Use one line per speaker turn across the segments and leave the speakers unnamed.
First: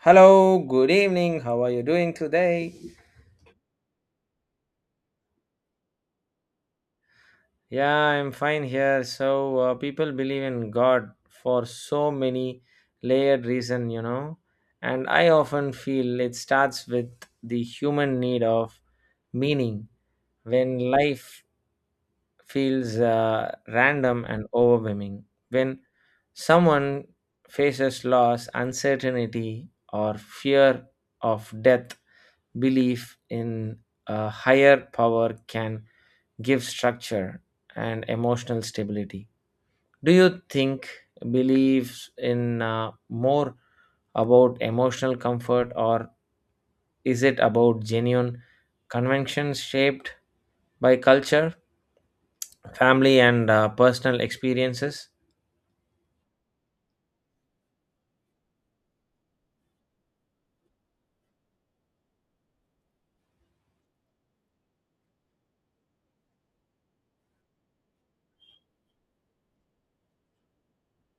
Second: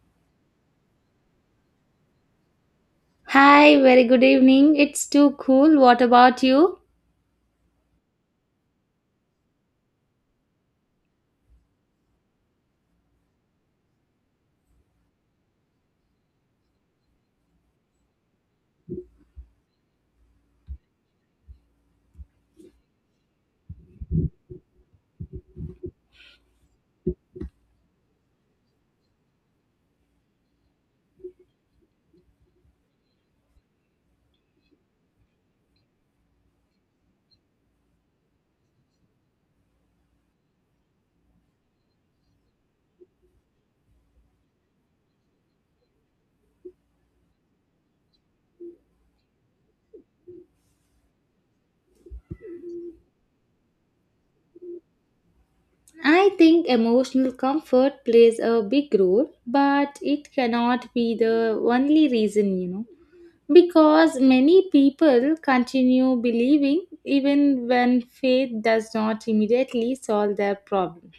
Hello, good evening. How are you doing today?
Hi, very good evening. It's too cool. What about you?
Yeah, I'm fine here. People believe in God for so many layered reason. And I often feel it starts with the human need of meaning. When life feels random and overwhelming. When someone faces loss, uncertainty, or fear of death, belief in a higher power can give structure and emotional stability. Do you think beliefs in more about emotional comfort or is it about genuine conventions shaped by culture, family and personal experiences?
I think emotional comfort plays a big role, but it cannot be the only reason, you know, because many people continue believing even when faith does not immediately solve their problem.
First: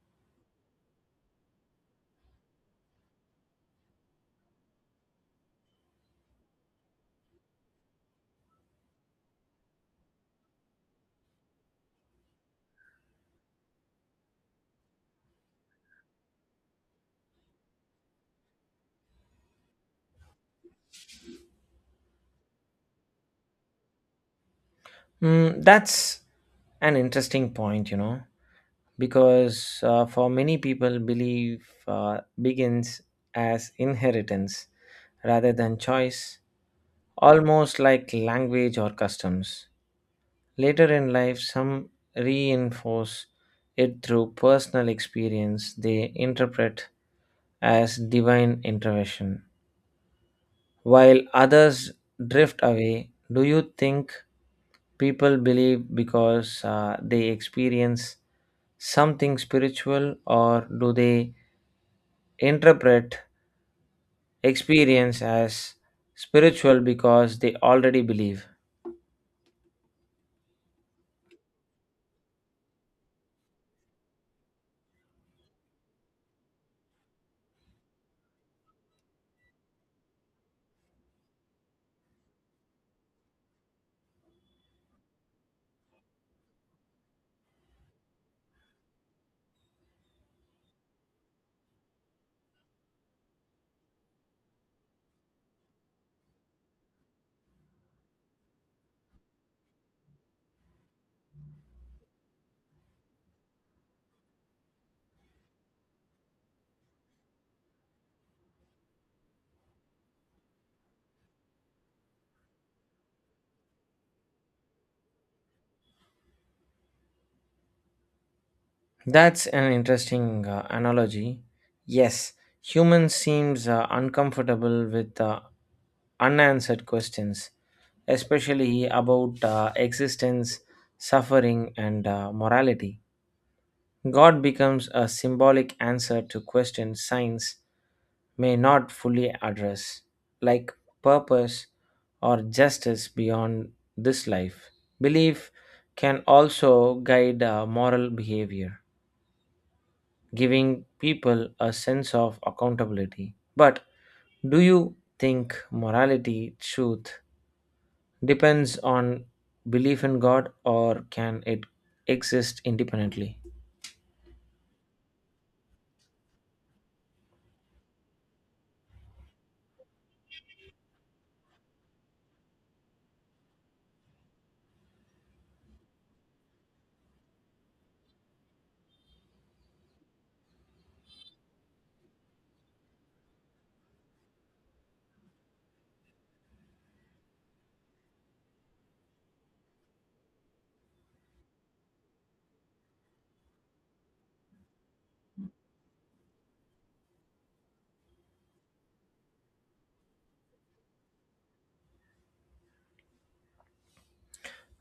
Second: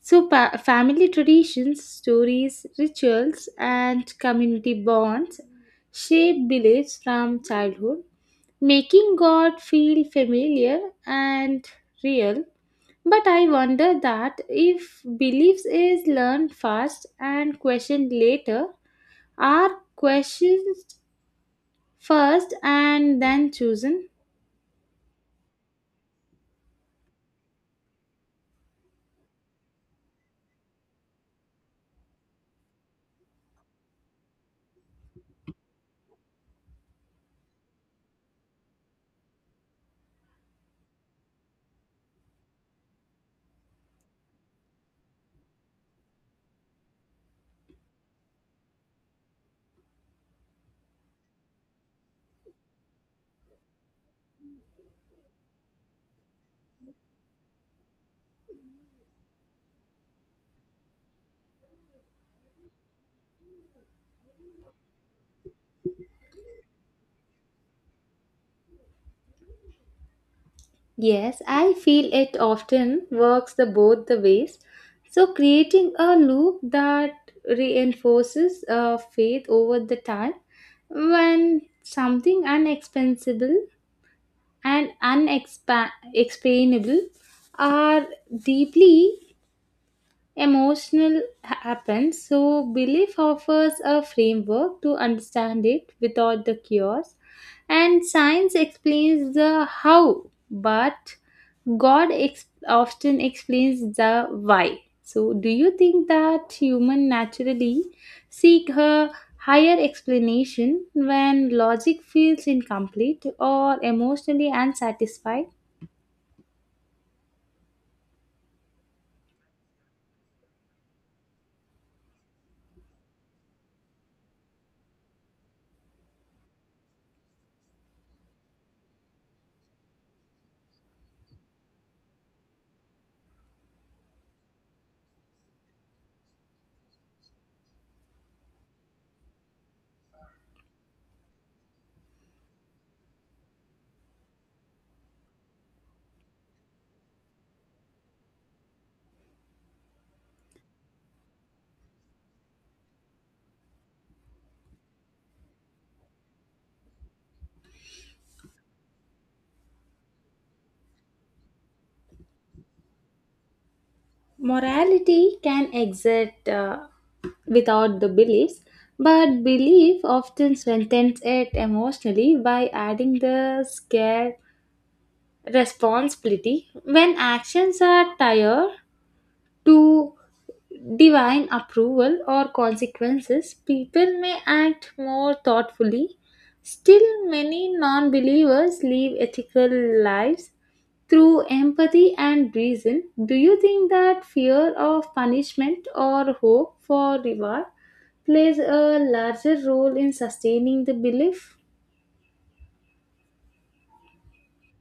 So, family traditions, stories, rituals, and community bonds shape beliefs from childhood, making God feel familiar and real. But I wonder, that if beliefs is learned first and questioned later, are questions first and then chosen?
That's an interesting point, because for many people, belief begins as inheritance rather than choice, almost like language or customs. Later in life, some reinforce it through personal experience they interpret as divine intervention, while others drift away. Do you think people believe because they experience something spiritual, or do they interpret experience as spiritual because they already believe?
Yes, I feel it often works the both the ways. So creating a loop that reinforces faith over the time when something unexpensible and unexplainable are deeply emotional happens, so belief offers a framework to understand it without the cures, and science explains the how, but god often explains the why. So do you think that human naturally seek a higher explanation when logic feels incomplete or emotionally unsatisfied?
That's an interesting analogy. Yes, humans seems uncomfortable with unanswered questions, especially about existence, suffering, and morality. God becomes a symbolic answer to questions science may not fully address, like purpose or justice beyond this life. Belief can also guide moral behavior, giving people a sense of accountability. But do you think morality, truth, depends on belief in God, or can it exist independently?
Morality can exist without the beliefs, but belief often strengthens it emotionally by adding the scare responsibility. When actions are tied to divine approval or consequences, people may act more thoughtfully. Still, many non believers live ethical lives through empathy and reason. Do you think that fear of punishment or hope for reward plays a larger role in sustaining the belief?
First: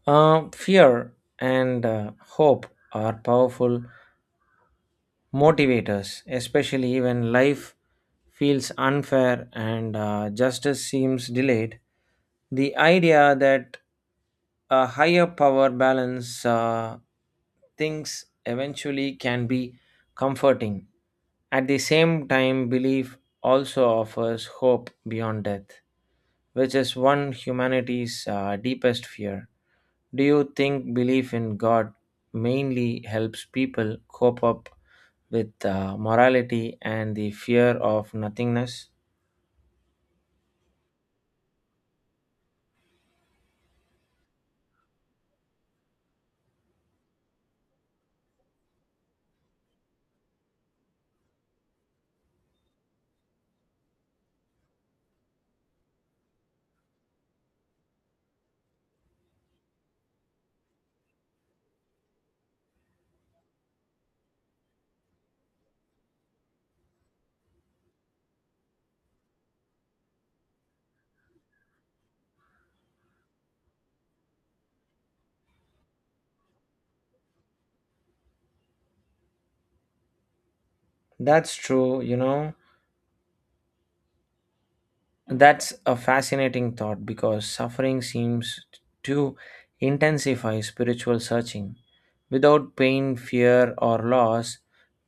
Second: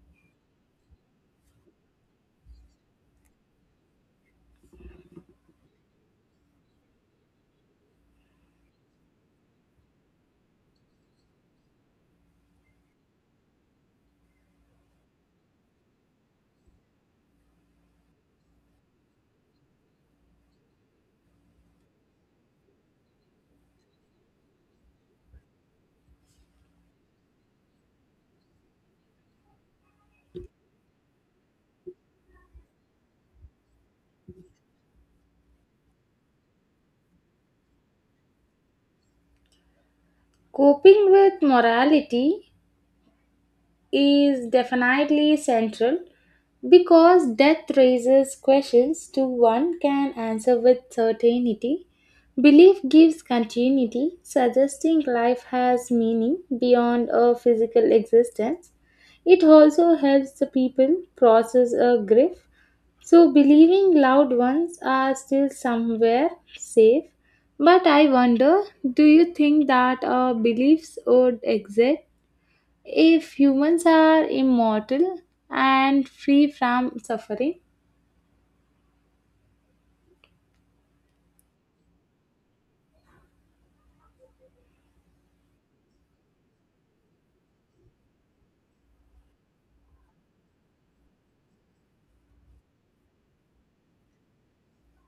Fear and hope are powerful motivators, especially when life feels unfair and justice seems delayed. The idea that a higher power balance things eventually can be comforting. At the same time, belief also offers hope beyond death, which is one humanity's deepest fear. Do you think belief in God mainly helps people cope up with morality and the fear of nothingness?
Coping with morality is definitely central because death raises questions to one can answer with certainty. Belief gives continuity, suggesting life has meaning beyond a physical existence. It also helps the people process a grief. So, believing loved ones are still somewhere safe. But I wonder, do you think that our beliefs would exist if humans are immortal and free from suffering?
That's true. That's a fascinating thought because suffering seems to intensify spiritual searching. Without pain, fear, or loss,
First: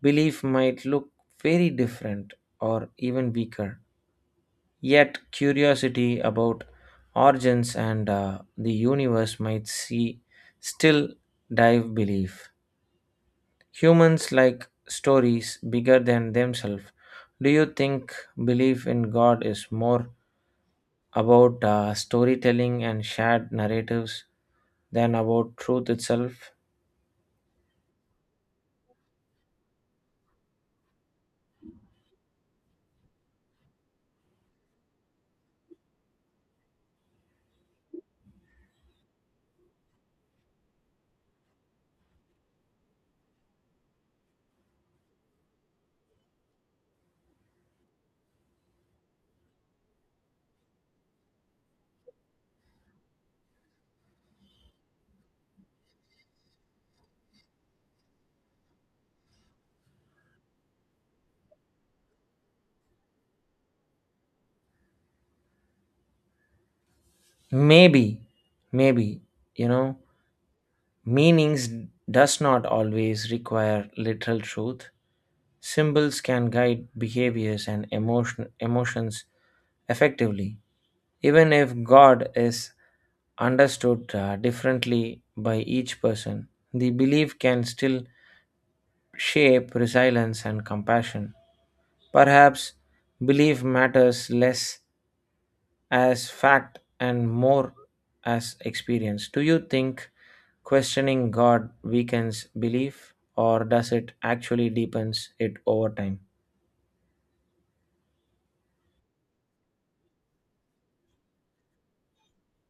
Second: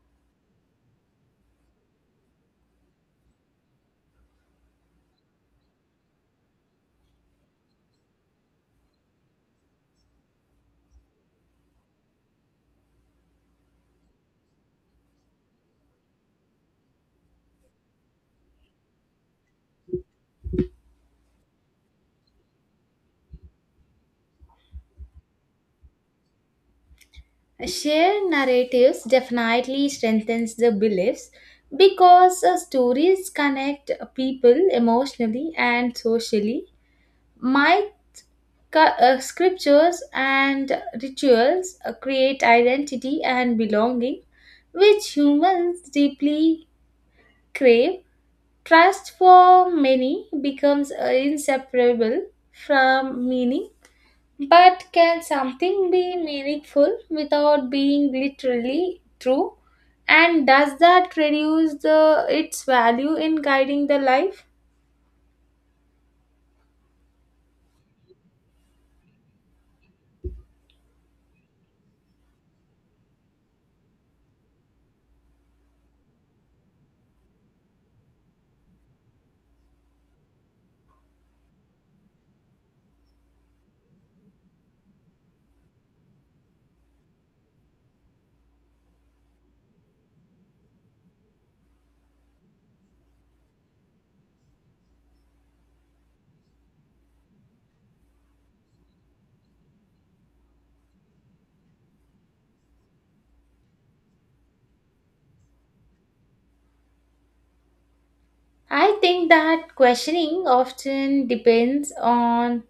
belief might look very different or even weaker. Yet, curiosity about origins and the universe might see still dive belief. Humans like stories bigger than themselves. Do you think belief in God is more about storytelling and shared narratives than about truth itself?
Shared narratives definitely strengthens the beliefs because stories connect people emotionally and socially. Might Scriptures and rituals create identity and belonging, which humans deeply crave. Trust for many becomes inseparable from meaning. But can something be meaningful without being literally true? And does that reduce the its value in guiding the life?
Maybe, maybe, you know. Meanings does not always require literal truth. Symbols can guide behaviors and emotions effectively, even if God is understood differently by each person. The belief can still shape resilience and compassion. Perhaps belief matters less as fact and more as experience. Do you think questioning God weakens belief or does it actually deepens it over time?
I think that questioning often depends on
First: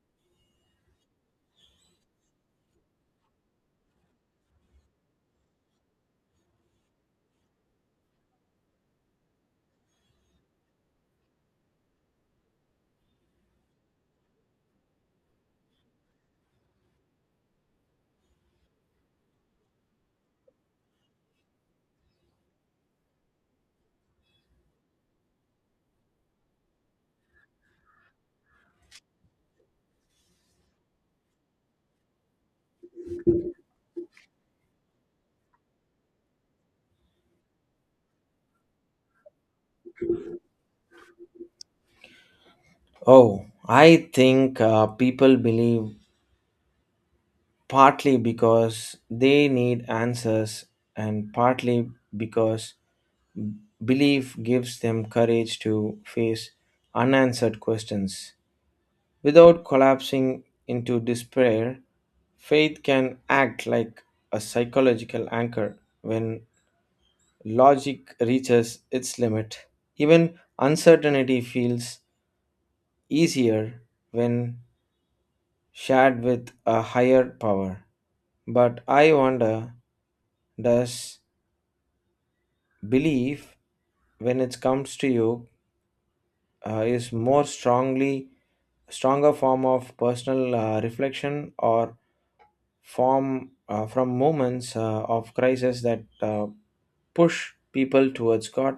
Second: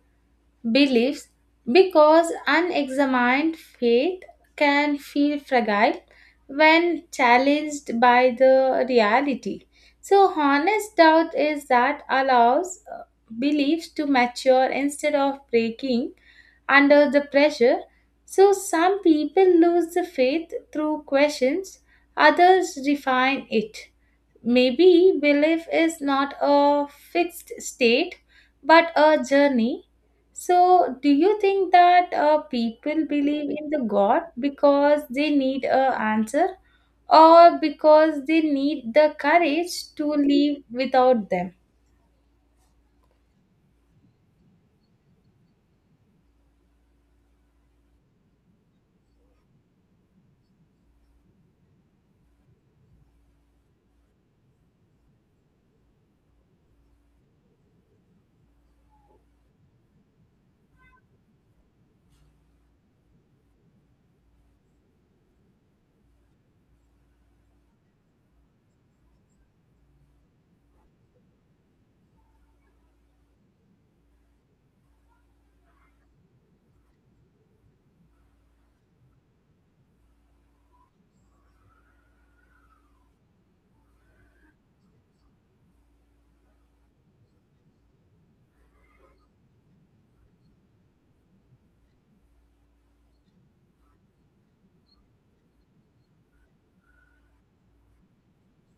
beliefs because unexamined faith can feel fragile when challenged by the reality. So, honest doubt is that allows beliefs to mature instead of breaking under the pressure. So, some people lose the faith through questions, others refine it. Maybe belief is not a fixed state but a journey. So, do you think that people believe in the God because they need a answer, or because they need the courage to live without them?
Oh, I think people believe partly because they need answers and partly because belief gives them courage to face unanswered questions. Without collapsing into despair, faith can act like a psychological anchor when logic reaches its limit. Even uncertainty feels easier when shared with a higher power. But I wonder, does belief, when it comes to you, is more strongly stronger form of personal reflection, or from moments of crisis that push people towards god?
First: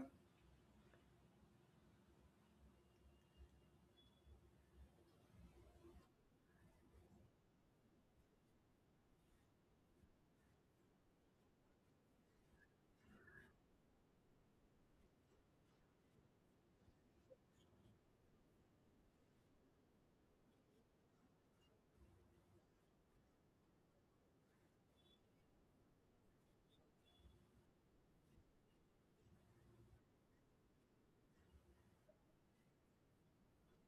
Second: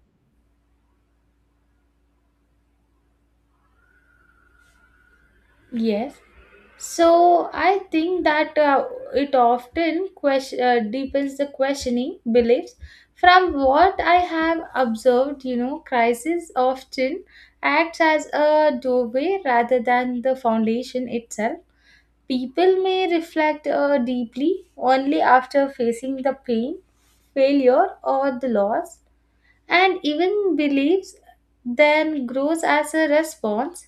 Yes. So I think that it often deepens the questioning beliefs. From what I have observed, you know, crisis often acts as a doorway rather than the foundation itself. People may reflect deeply only after facing the pain, failure, or the loss, and even beliefs then grows as a response.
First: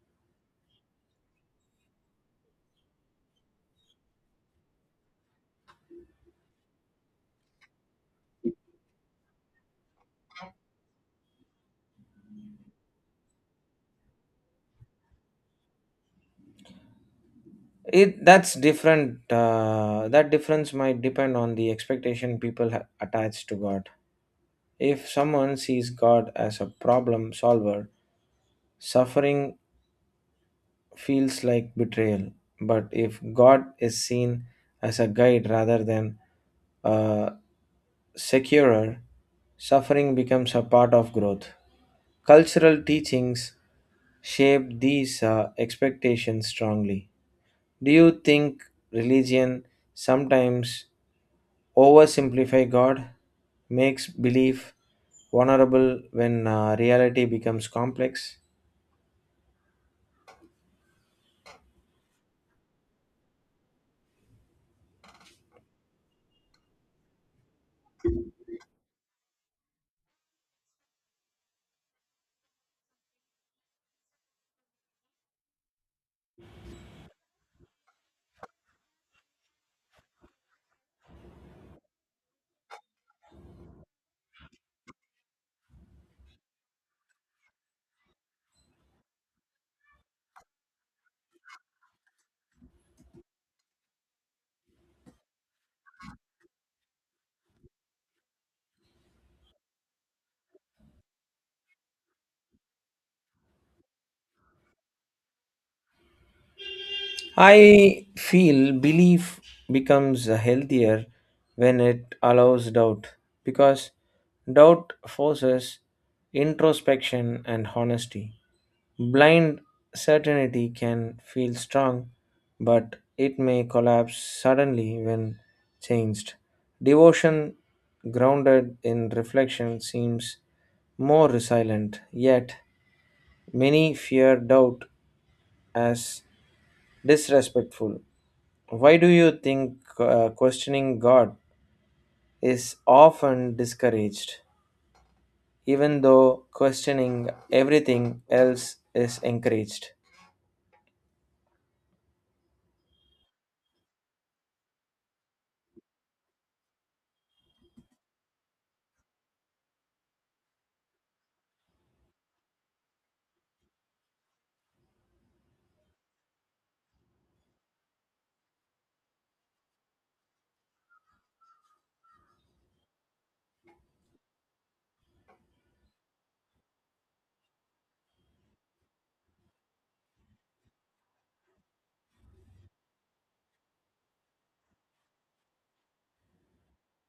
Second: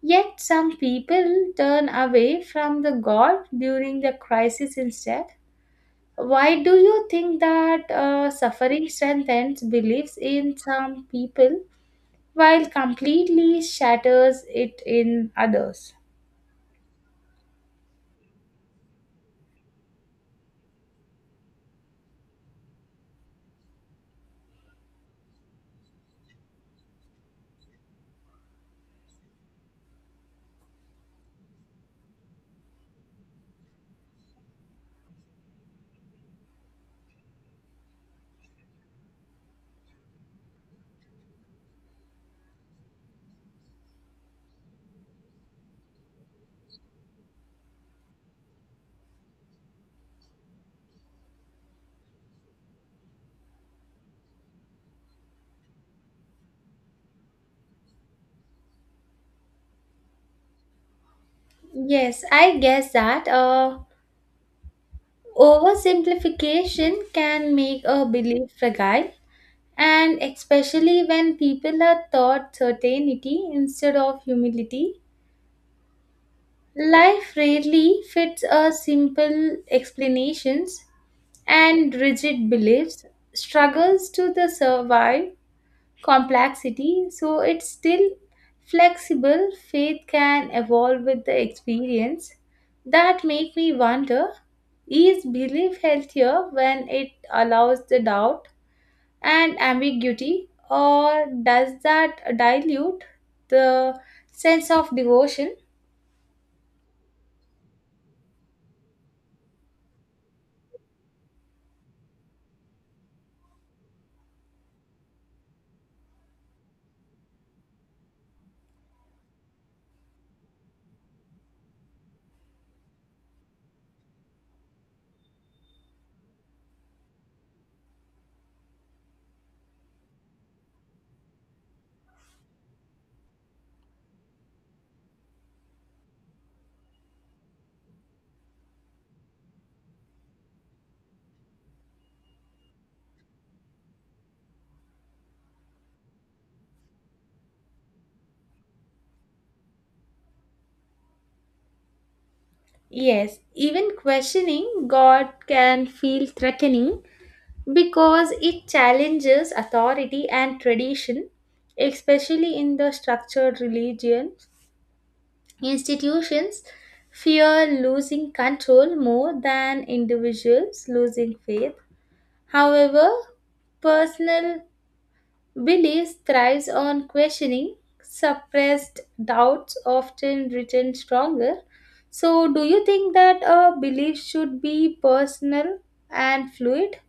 Yet some people turn away from the God during the crisis instead. Why do you think that suffering strengthens beliefs in some people while completely shatters it in others?
It That's different. That difference might depend on the expectation people attach to god. If someone sees god as a problem solver, suffering feels like betrayal, but if god is seen as a guide rather than a securer, suffering becomes a part of growth. Cultural teachings shape these expectations strongly. Do you think religion sometimes oversimplify God, makes belief vulnerable when reality becomes complex?
Yes, I guess that oversimplification can make a belief fragile, and especially when people are taught certainty instead of humility. Life rarely fits a simple explanations, and rigid beliefs struggles to the survive complexity, so it's still flexible. Faith can evolve with the experience. That make me wonder, is belief healthier when it allows the doubt and ambiguity, or does that dilute the sense of devotion?
I feel belief becomes healthier when it allows doubt because doubt forces introspection and honesty. Blind certainty can feel strong, but it may collapse suddenly when changed. Devotion grounded in reflection seems more resilient, yet, many fear doubt as disrespectful. Why do you think questioning God is often discouraged, even though questioning everything else is encouraged?
Yes, even questioning God can feel threatening because it challenges authority and tradition, especially in the structured religion. Institutions fear losing control more than individuals losing faith. However, personal belief thrives on questioning, suppressed doubts often return stronger. So, do you think that a belief should be personal and fluid,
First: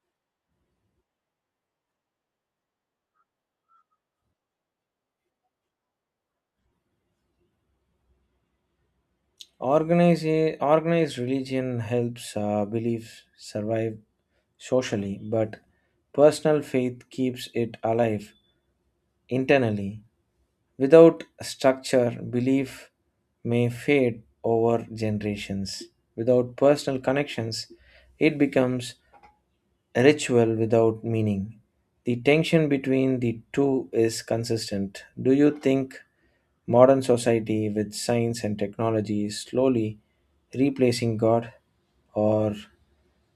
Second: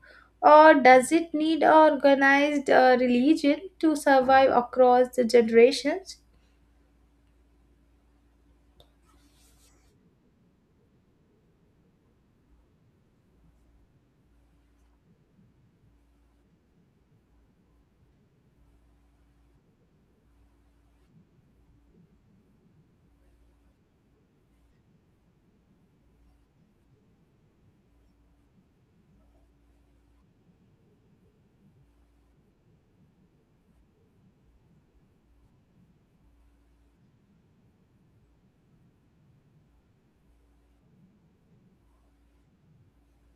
or does it need organized religion to survive across the generations?
Organized religion helps beliefs survive socially, but personal faith keeps it alive internally. Without structure, belief may fade over generations. Without personal connections, it becomes a ritual without meaning. The tension between the two is consistent. Do you think modern society with science and technology is slowly replacing God, or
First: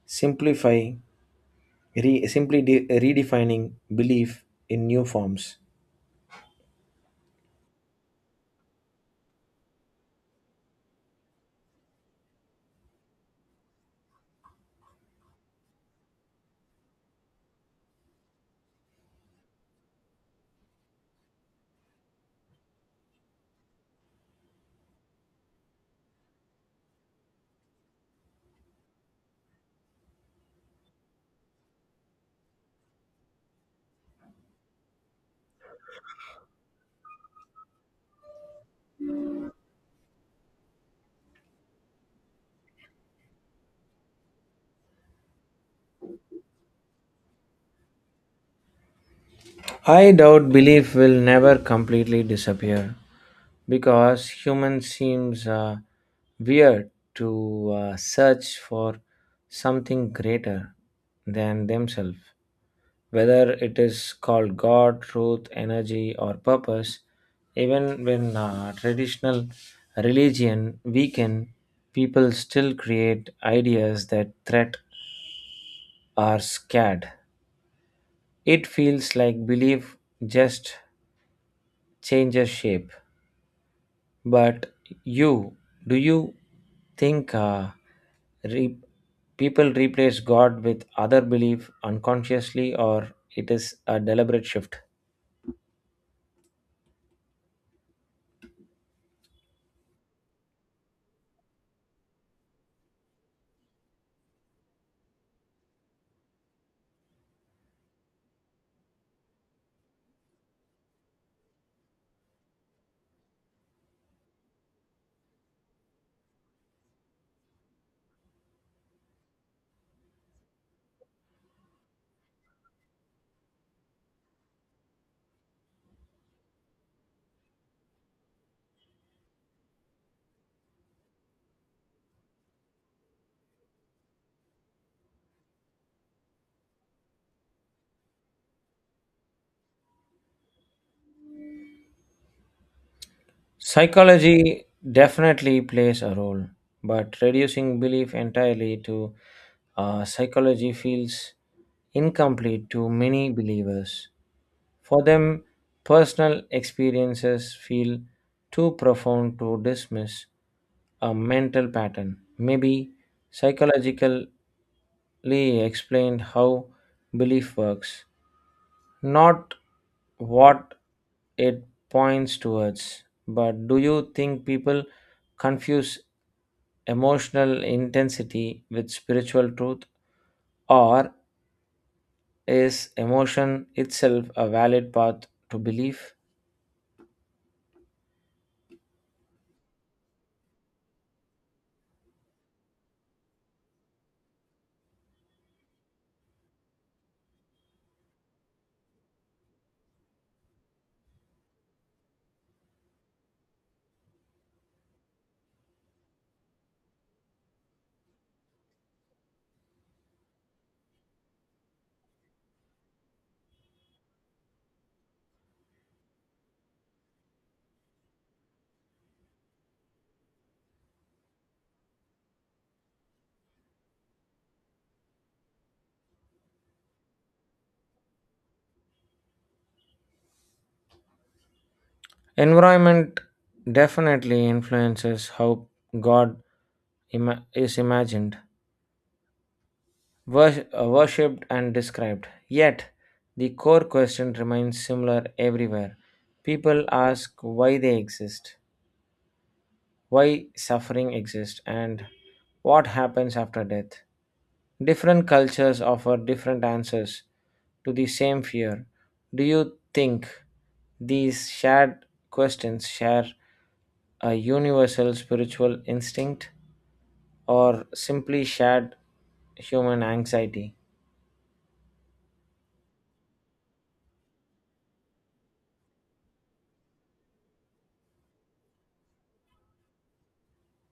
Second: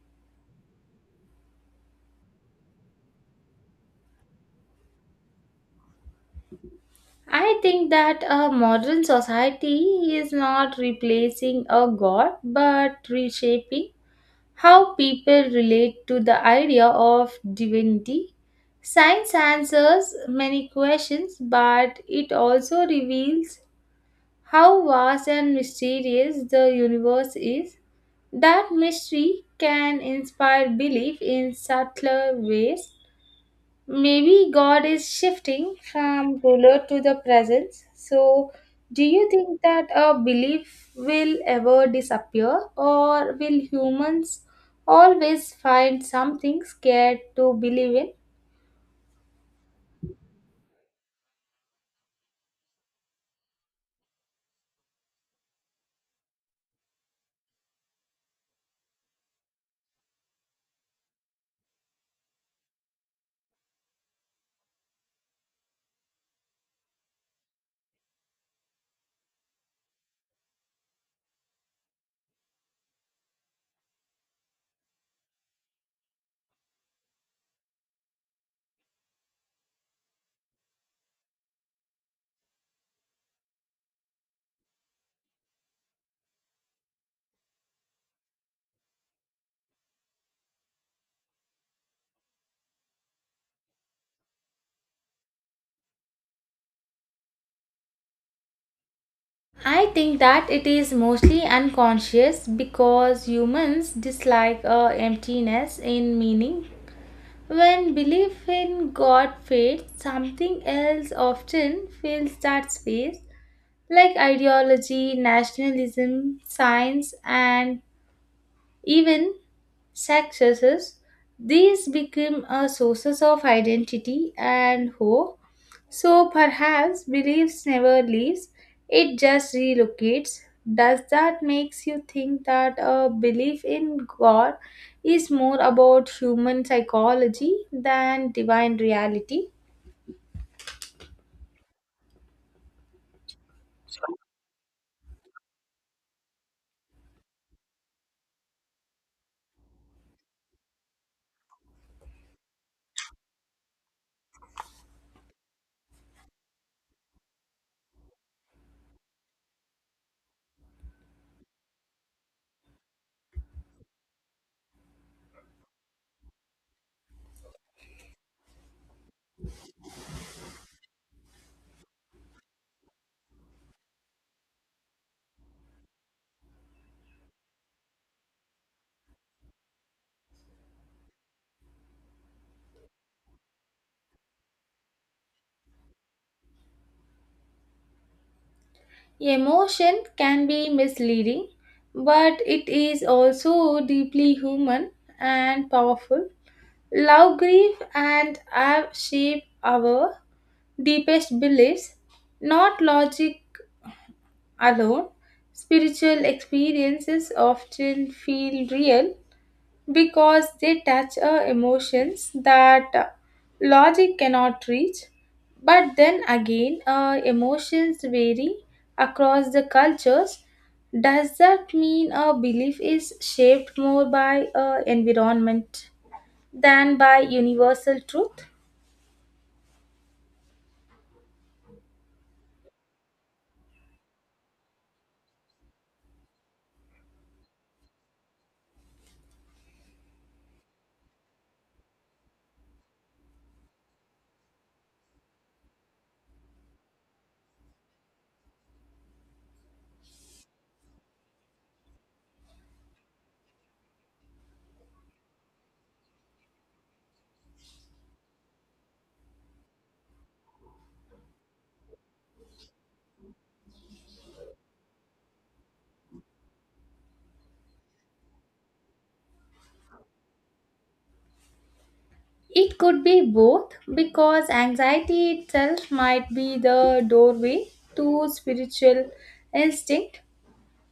simplifying, re, simply de- redefining belief in new forms?
I think that a modern society is not replacing a god but reshaping how people relate to the idea of divinity. Science answers many questions, but it also reveals how vast and mysterious the universe is. That mystery can inspire belief in subtler ways. Maybe God is shifting from ruler to the presence. So, do you think that a belief will ever disappear, or will humans always find something scared to believe in?
I doubt belief will never completely disappear because human seems weird to search for something greater than themselves, whether it is called God, truth, energy, or purpose. Even when traditional religion weaken, people still create ideas that threat or scared. It feels like belief just changes shape. But you, do you think re- people replace God with other belief unconsciously, or it is a deliberate shift?
I think that it is mostly unconscious because humans dislike emptiness in meaning. When belief in God fades, something else often fills that space, like ideology, nationalism, science, and even successes. These become a sources of identity and hope. So perhaps beliefs never leaves; it just relocates. Does that makes you think that a belief in God is more about human psychology than divine reality?
Psychology definitely plays a role, but reducing belief entirely to psychology feels incomplete to many believers. For them, personal experiences feel too profound to dismiss a mental pattern. Maybe psychologically explained how belief works, not what it points towards, but do you think people confuse emotional intensity with spiritual truth? Or is emotion itself a valid path to belief?
Emotion can be misleading, but it is also deeply human and powerful. Love, grief, and awe shape our deepest beliefs, not logic alone. Spiritual experiences often feel real because they touch emotions that logic cannot reach. But then again, emotions vary across the cultures. Does that mean a belief is shaped more by environment than by universal truth?
Environment definitely influences how God is imagined, worshipped and described. Yet, the core question remains similar everywhere. People ask why they exist, why suffering exists, and what happens after death. Different cultures offer different answers to the same fear. Do you think these shared questions share a universal spiritual instinct or simply shared human anxiety?
It could be both because anxiety itself might be the doorway to spiritual instinct.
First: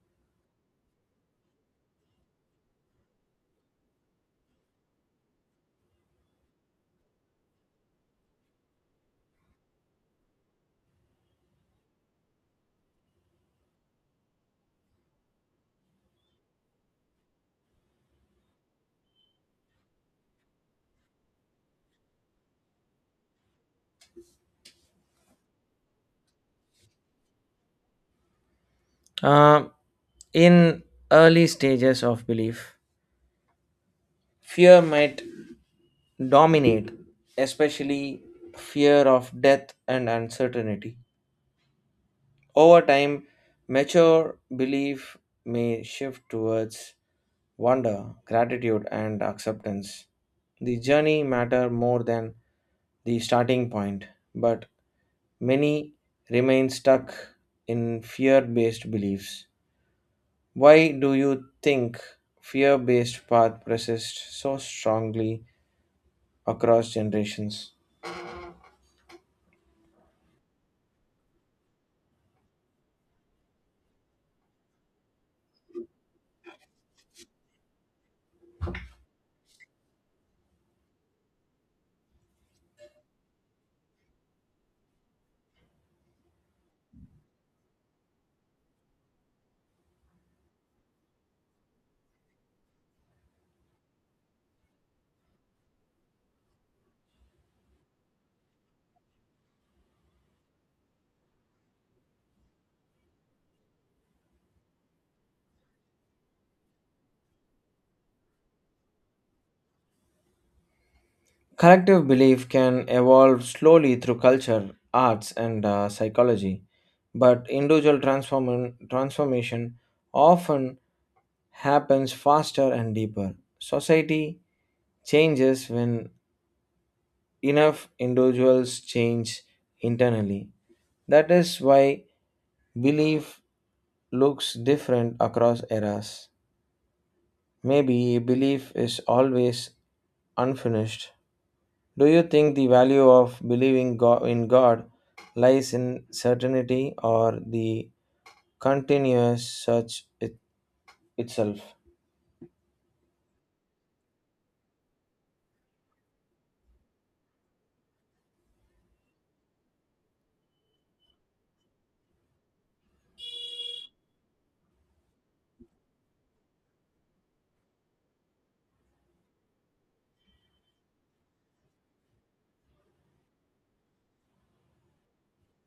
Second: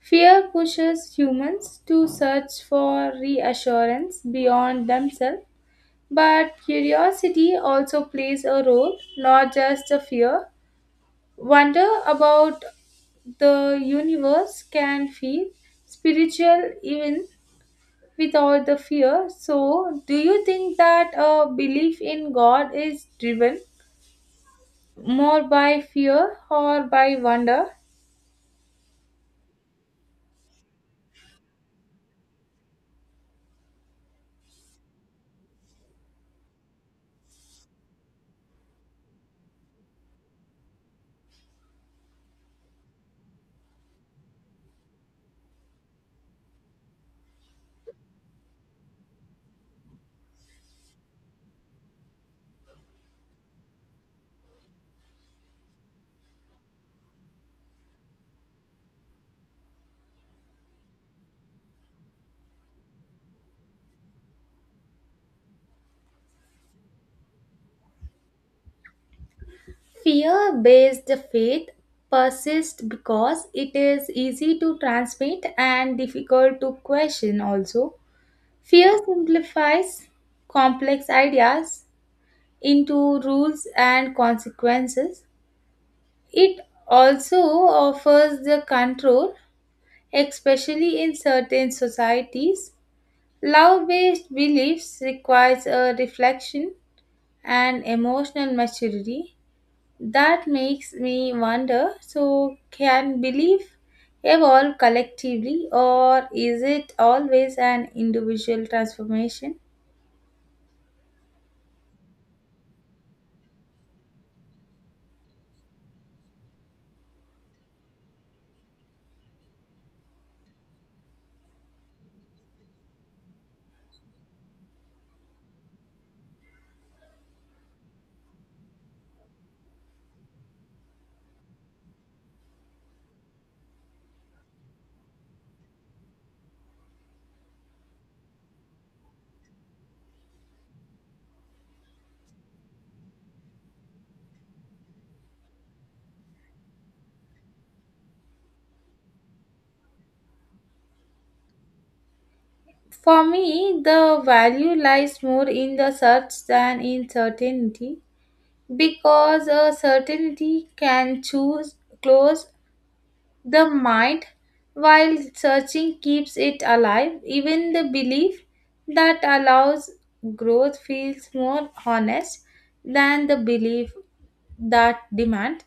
Fear pushes humans to search for reassurance beyond themselves, but curiosity also plays a role, not just the fear. Wonder about the universe can feel spiritual even without the fear. So, do you think that a belief in God is driven more by fear or by wonder?
Uh, In early stages of belief, fear might dominate, especially fear of death and uncertainty. Over time, mature belief may shift towards wonder, gratitude, and acceptance. The journey matter more than the starting point, but many remain stuck in fear-based beliefs. Why do you think fear-based path persists so strongly across generations?
Fear based faith persists because it is easy to transmit and difficult to question, also. Fear simplifies complex ideas into rules and consequences. It also offers the control, especially in certain societies. Love based beliefs requires a reflection and emotional maturity. That makes me wonder, so, can belief evolve collectively, or is it always an individual transformation?
Collective belief can evolve slowly through culture, arts, and psychology, but individual transformation often happens faster and deeper. Society changes when enough individuals change internally. That is why belief looks different across eras. Maybe belief is always unfinished. Do you think the value of believing in God lies in certainty or the continuous search itself?
For me, the value lies more in the search than in certainty because a certainty can choose close the mind, while searching, keeps it alive. Even the belief that allows growth feels more honest than the belief that demands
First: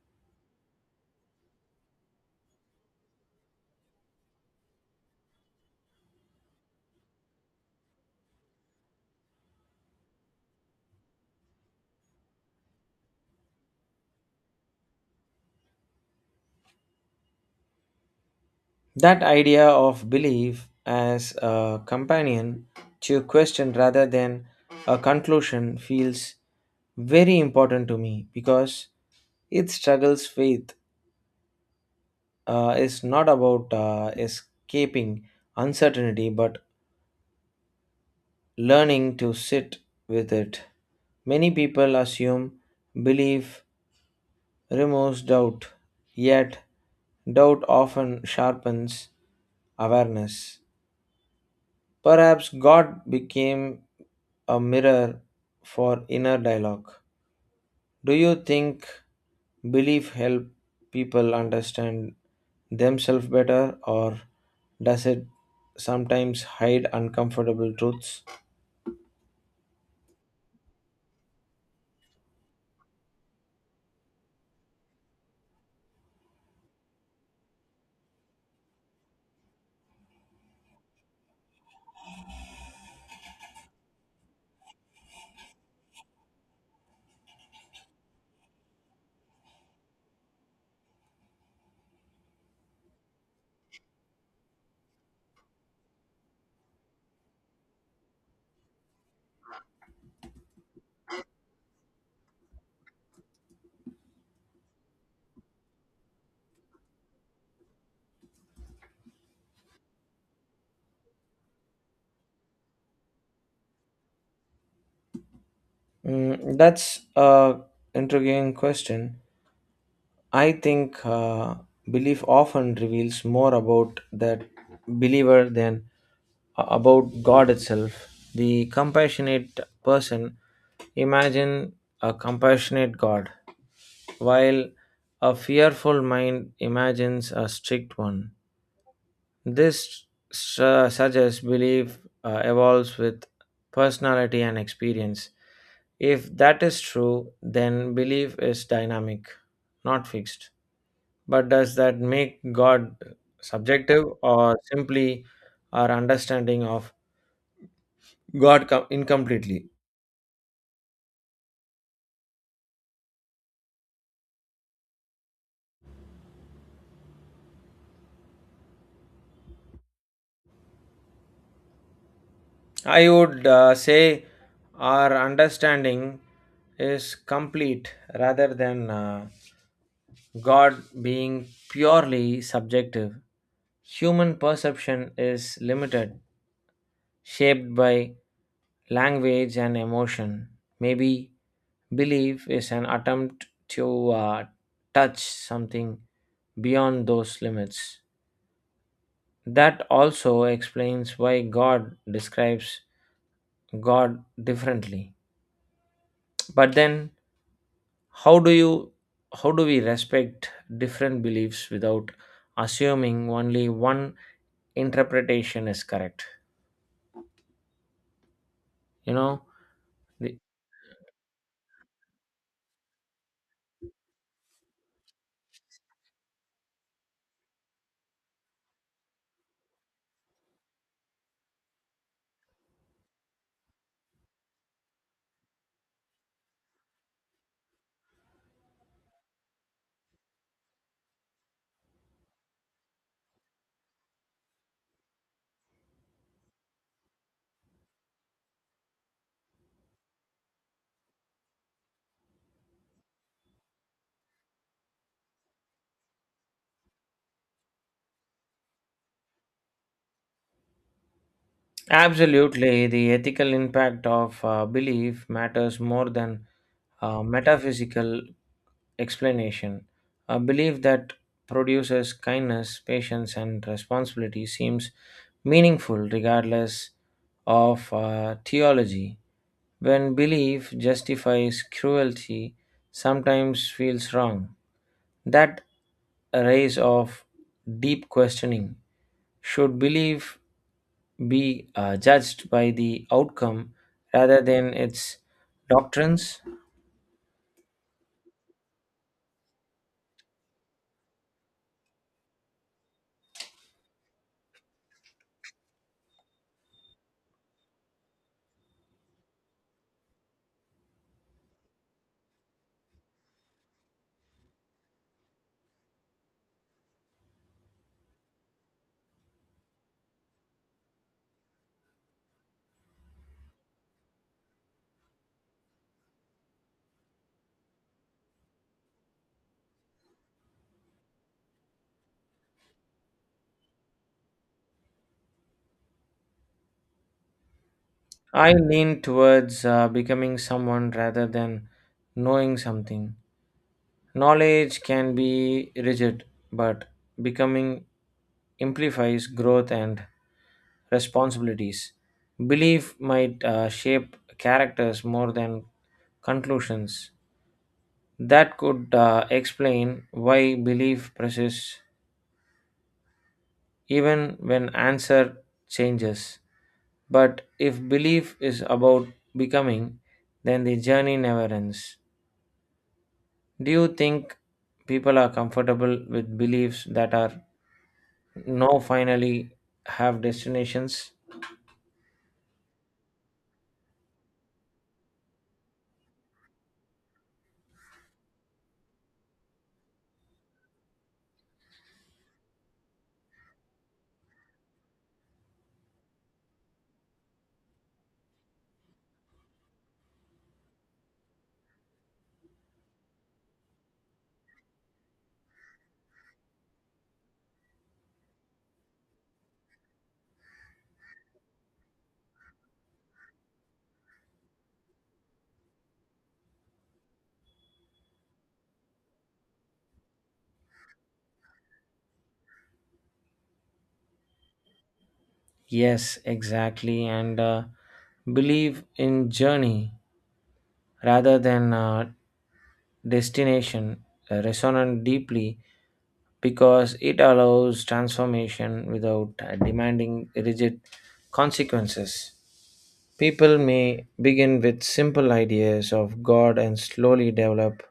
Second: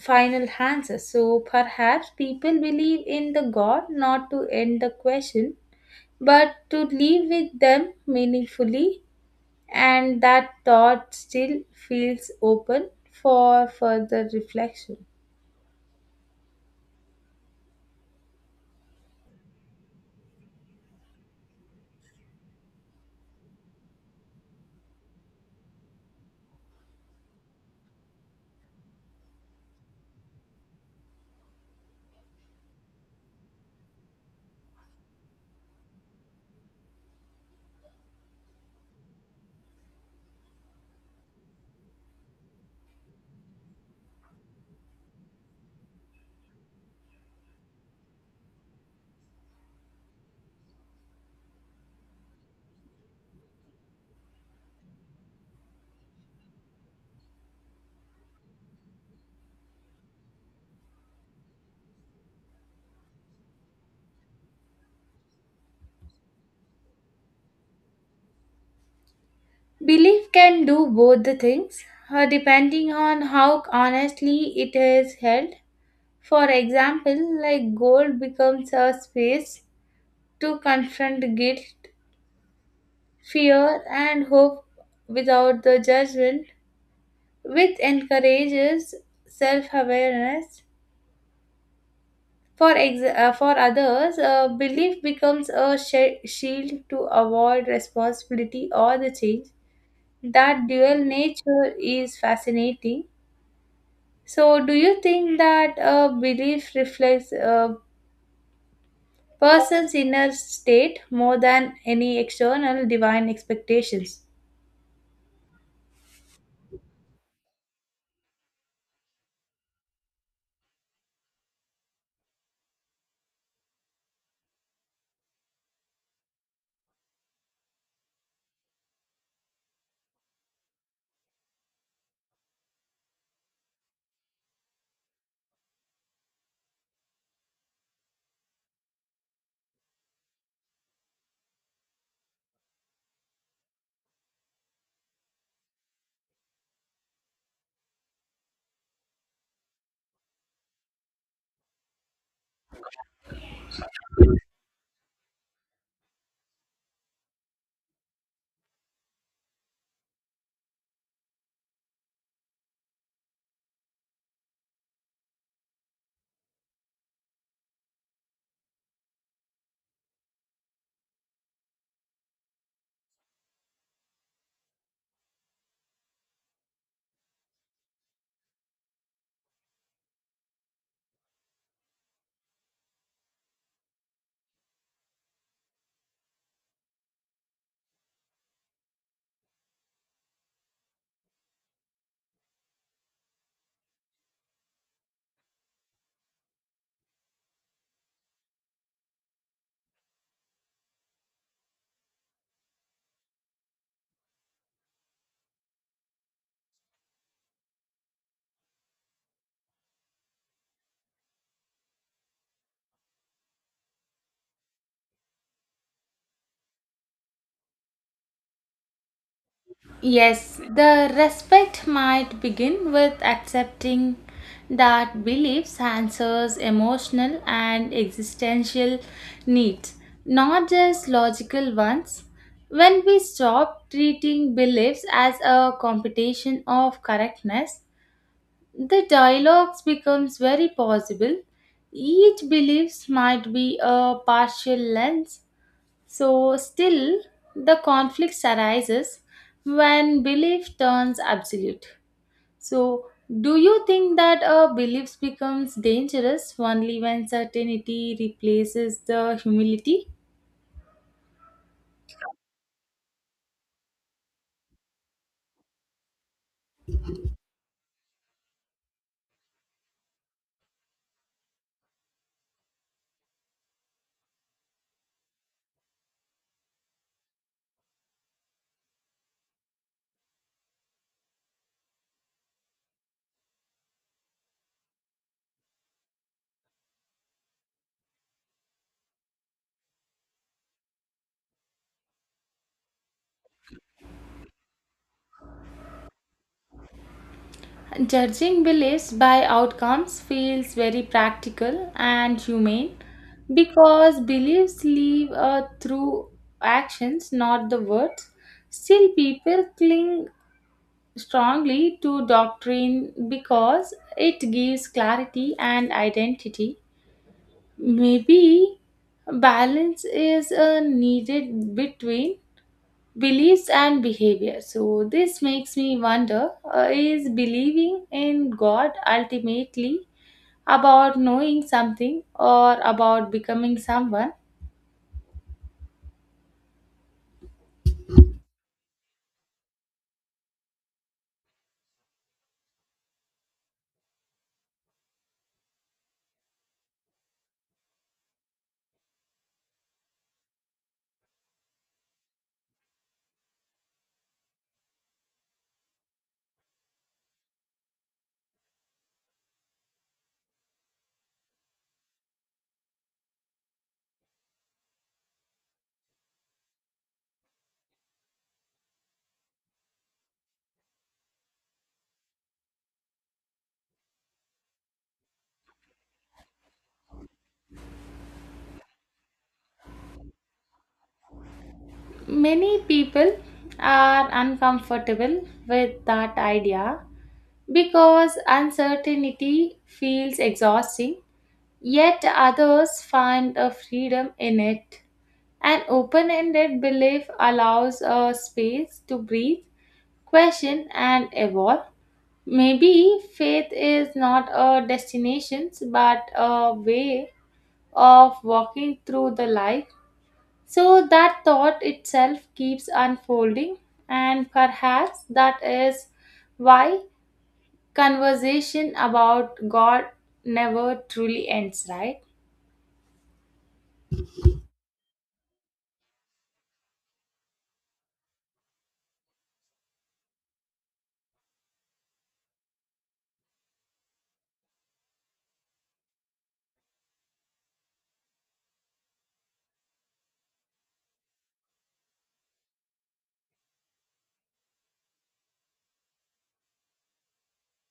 final answers. So perhaps people believe in the God not to end the question, but to live with them meaningfully, and that thought still feels open for further reflection.
That idea of belief as a companion to question rather than a conclusion feels very important to me because it struggles faith is not about escaping uncertainty but learning to sit with it. Many people assume believe, removes doubt, yet, doubt often sharpens awareness. Perhaps God became a mirror for inner dialogue. Do you think belief help people understand themselves better, or does it sometimes hide uncomfortable truths?
Belief can do both the things, depending on how honestly it is held. For example, like gold becomes a space to confront guilt, fear, and hope without the judgment, which encourages self awareness. For others, belief becomes a shield to avoid responsibility or the change. That dual nature is fascinating. So, do you think that a belief reflects a person's inner state more than any external divine expectations?
That's a intriguing question. I think belief often reveals more about that believer than about God itself. The compassionate person imagine a compassionate God, while a fearful mind imagines a strict one. This suggests belief evolves with personality and experience. If that is true, then belief is dynamic, not fixed. But does that make God subjective or simply our understanding of God incompletely? I would say our understanding is complete rather than God being purely subjective. Human perception is limited, shaped by language and emotion. Maybe belief is an attempt to touch something beyond those limits. That also explains why God describes God differently. But then, how do you how do we respect different beliefs without assuming only one interpretation is correct? You know, the,
Yes, the respect might begin with accepting that beliefs answers emotional and existential needs, not just logical ones. When we stop treating beliefs as a competition of correctness, the dialogues becomes very possible. Each beliefs might be a partial lens. So still the conflicts arises when belief turns absolute. So do you think that a belief becomes dangerous only when certainty replaces the humility?
absolutely the ethical impact of belief matters more than metaphysical explanation. A belief that produces kindness, patience, and responsibility seems meaningful regardless of theology. When belief justifies cruelty, sometimes feels wrong. That raise of deep questioning, should belief be judged by the outcome rather than its doctrines?
Judging beliefs by outcomes feels very practical and humane because beliefs live through actions, not the words. Still, people cling strongly to doctrine because it gives clarity and identity. Maybe balance is needed between beliefs and behavior. So, this makes me wonder, is believing in God ultimately about knowing something or about becoming someone?
I lean towards becoming someone rather than knowing something. Knowledge can be rigid, but becoming amplifies growth and responsibilities. Belief might shape characters more than conclusions. That could explain why belief persists even when answer changes. But if belief is about becoming, then the journey never ends. Do you think people are comfortable with beliefs that are no finally have destinations?
Many people are uncomfortable with that idea because uncertainty feels exhausting, yet, others find a freedom in it. An open ended belief allows a space to breathe, question, and evolve. Maybe faith is not a destination but a way of walking through the life. So that thought itself keeps unfolding, and perhaps that is why conversation about God never truly ends, right?
Yes, exactly. And believe in journey rather than destination resonant deeply because it allows transformation without demanding rigid consequences. People may begin with simple ideas of God and slowly develop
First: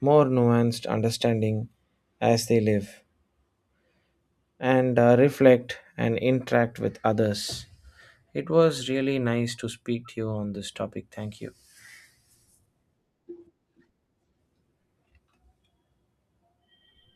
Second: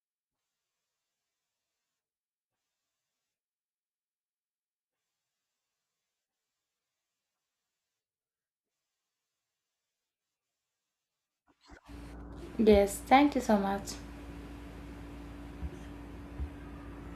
more nuanced understanding as they live and reflect and interact with others. It was really nice to speak to you on this topic. Thank you.
Yes, thank you so much.